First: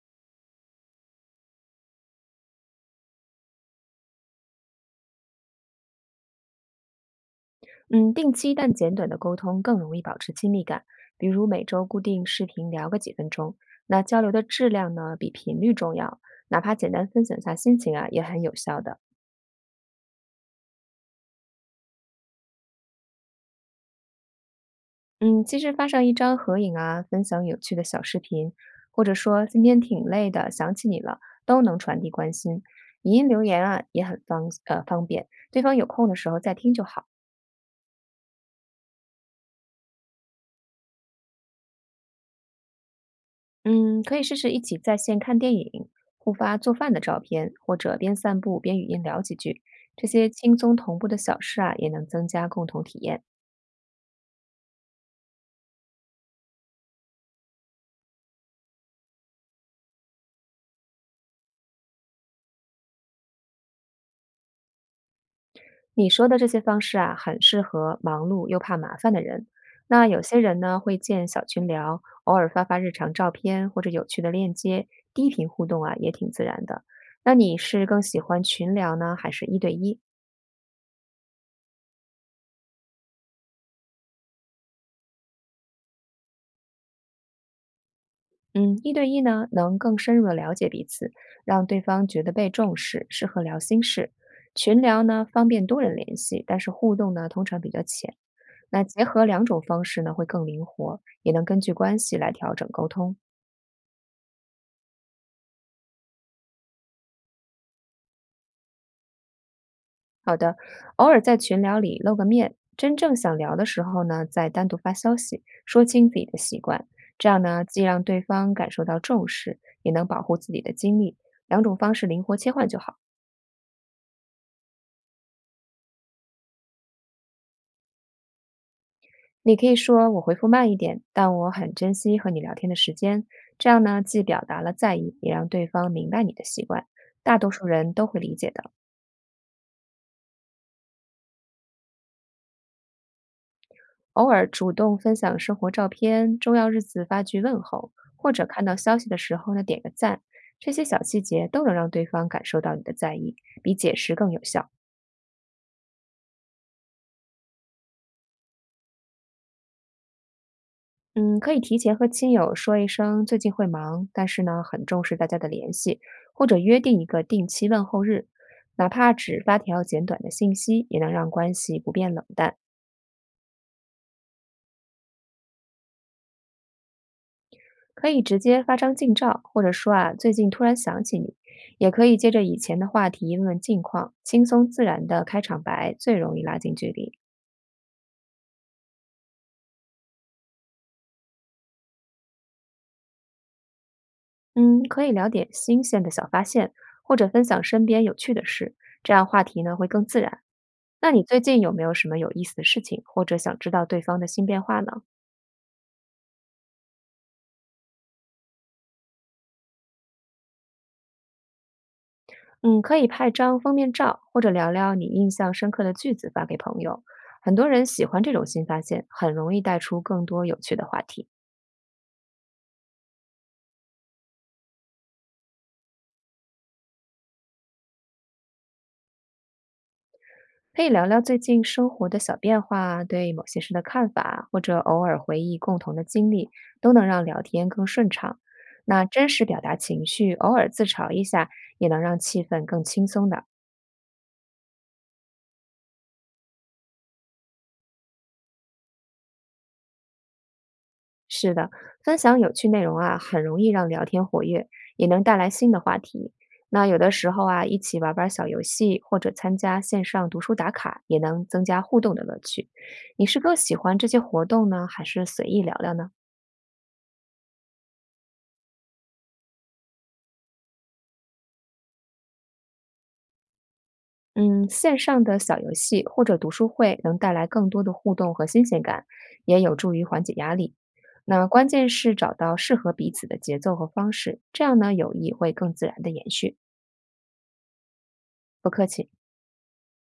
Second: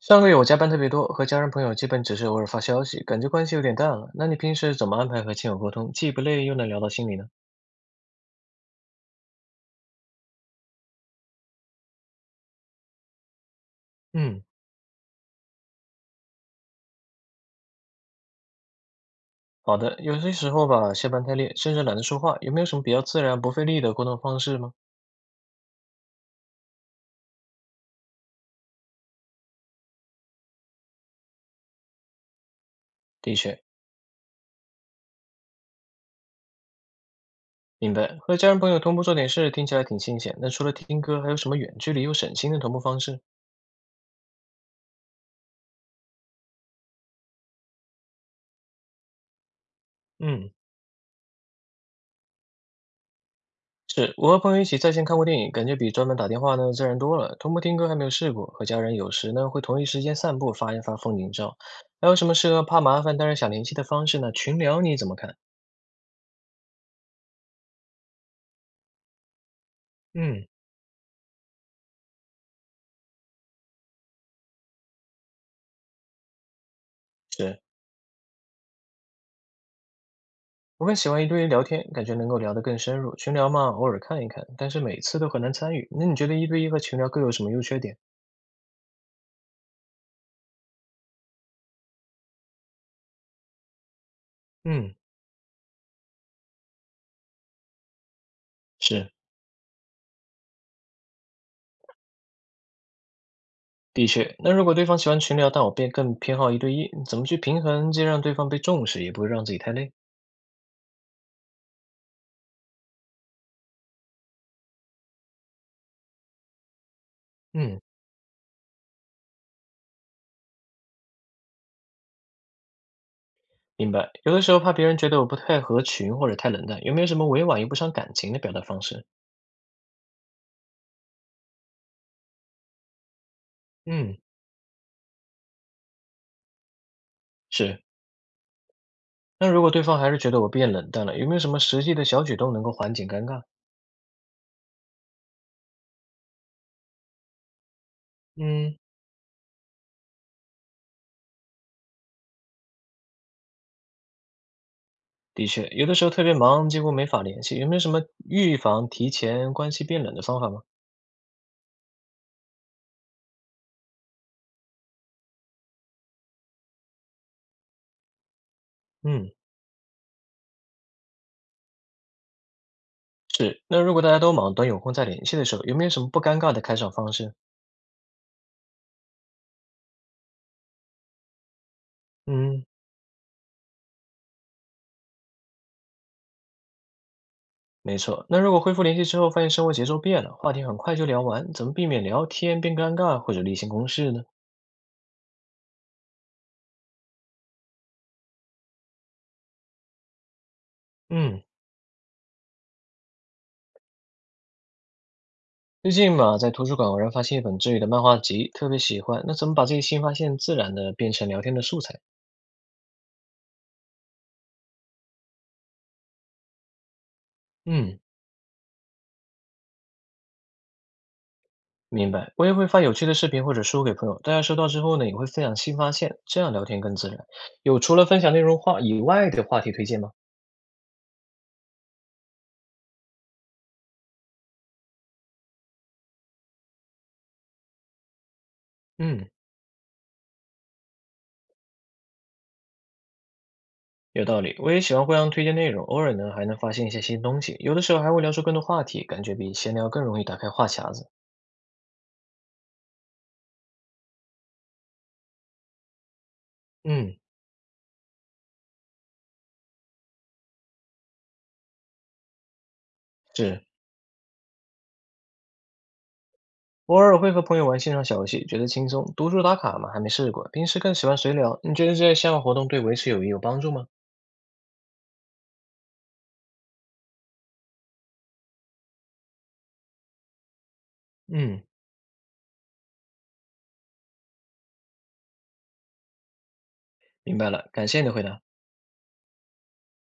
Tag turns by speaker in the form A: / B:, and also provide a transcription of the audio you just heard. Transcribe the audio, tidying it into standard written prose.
A: 上个月我加班特别多，和家人朋友基本只是偶尔发消息，感觉关系有点淡了。那你平时怎么安排和亲友沟通，既不累又能聊到心里呢？
B: 嗯，定期但简短的沟通更容易保持亲密感，比如每周固定视频聊个几分钟。那交流的
A: 嗯，
B: 质量呢，比频率重要，哪怕简单分享下心情啊，也很有效的。
A: 好的，有些时候吧，下班太累，甚至懒得说话，有没有什么比较自然不费力的沟通方式吗？
B: 嗯，其实发上一张合影啊，分享有趣的小视频，或者说今天挺累的，想起你了，都能传递关心。语音
A: 的
B: 留
A: 确，
B: 言啊，也很方便，对方有空的时候再听就好。
A: 明白。和家人朋友同步做点事，听起来挺新鲜。那除了听歌，还有什么远距离又省心的同步方式？
B: 嗯，可以试试一起在线看电影，互发做饭的照片，或者边散步边语音聊几句。这些
A: 嗯，
B: 轻松同步的小事啊，也能增加共同体验。
A: 是，我和朋友一起在线看过电影，感觉比专门打电话呢自然多了。同步听歌还没有试过，和家人有时呢会同一时间散步，发一发风景照。还有什么适合怕麻烦但是想联系的方式呢？群聊你怎么看？
B: 你说的这些方式啊，很适合忙碌又怕麻烦的人。那有些
A: 嗯，
B: 人呢，会建小群聊，偶尔发发日常照片或者有趣的链接，低频互动啊，也挺自然的。那你
A: 是，
B: 是更喜欢群聊呢，还是一对一？
A: 我更喜欢一对一聊天，感觉能够聊得更深入。群聊嘛，偶尔看一看，但是每次都很难参与。那你觉得一对一和群聊各有什么优缺点？
B: 嗯，一对一呢，能更深入的了解彼此，让对方觉得被重视，适合聊心事。群
A: 嗯，
B: 聊呢，方便多人联系，但是互动呢，通常比较浅。那结
A: 是，
B: 合两种方式呢，会更灵活，也能根据关系来调整沟通。
A: 的确。那如果对方喜欢群聊，但我便更偏好一对一，怎么去平衡，既让对方被重视，也不会让自己太累？
B: 好的，偶尔在群聊里露个面，真正想聊的时候呢，再单独发消息，说清自己的习惯。这样呢，
A: 嗯。
B: 既让对方感受到重视，也能保护自己的精力。两种方式灵活切换就好。
A: 明白，有的时候怕别人觉得我不太合群或者太冷淡，有没有什么委婉又不伤感情的表达方式？
B: 你可以说我回复慢一点，但我很珍惜和你聊天的时间。这样呢，
A: 嗯，
B: 既表达了在意，也让对方明白你的习惯。大多数
A: 是，
B: 人都会理解的。
A: 那如果对方还是觉得我变冷淡了，有没有什么实际的小举动能够缓解尴尬？
B: 偶尔主动分享生活照片，重要日子发句问候，或者看到
A: 嗯，
B: 消息的时候呢，点个赞，这些小细节都能让对方感受到你的在意，比解释更有效。
A: 的确，有的时候特别忙，几乎没法联系，有没有什么预防提前关系变冷的方法吗？
B: 嗯，可以提前和亲友说一声最近会忙，但是呢，很重视大家的联系，或者约定一个定期问候日，哪怕
A: 嗯，
B: 只发条简短的信息，也能让关系不变冷淡。
A: 是，那如果大家都忙，等有空再联系的时候，有没有什么不尴尬的开场方式？
B: 可以直接发张近照，或者说啊，最近突然想起你，也可以接着以
A: 嗯，
B: 前的话题问问近况，轻松自然的开场白最容易拉近距离。
A: 没错，那如果恢复联系之后，发现生活节奏变了，话题很快就聊完，怎么避免聊天变尴尬或者例行公事呢？
B: 嗯，可以聊点新鲜的小发现，或者分享身边有趣的事，这样话题呢会更自然。那你最
A: 嗯。
B: 近有没有什么有意思的事情，或者想知道对方的新变化呢？
A: 最近嘛，在图书馆偶然发现一本治愈的漫画集，特别喜欢。那怎么把这些新发现自然的变成聊天的素材？
B: 嗯，可以拍张封面照，或者聊聊你印象深刻的句子发给朋友。很多人
A: 嗯，
B: 喜欢这种新发现，很容易带出更多有趣的话题。
A: 明白。我也会发有趣的视频或者书给朋友，大家收到之后呢，也会分享新发现，这样聊天更自然。有除了分享内容话以外的话题推荐吗？
B: 可以聊聊最近生活的小变化，对某些事的看法，或者偶尔回忆共同的经历，都能让聊天更顺畅。那真
A: 嗯，
B: 实表达情绪，偶尔自嘲一下，也能让气氛更轻松的。
A: 有道理。我也喜欢互相推荐内容，偶尔呢还能发现一些新东西，有的时候还会聊出更多话题，感觉比闲聊更容易打开话匣子。
B: 是的，分享有趣内容啊，很容易让聊天活跃，也能带来新的话题。那有的
A: 嗯，
B: 时候啊，一起玩玩小游戏，或者参加线上读书打卡，也能增加互动的乐趣。你是更
A: 是。
B: 喜欢这些活动呢，还是随意聊聊呢？
A: 偶尔会和朋友玩线上小游戏，觉得轻松。读书打卡嘛，还没试过，平时更喜欢随聊。你觉得这些线上活动对维持友谊有帮助吗？
B: 嗯，线上的小游戏或者读书会能带来更多的互动和新鲜感，也有助于缓解压力。那
A: 嗯，
B: 关键是找到适合彼此的节奏和方式，这样呢，友谊会更自然的延续。
A: 明白了，感谢你的回答。
B: 不客气。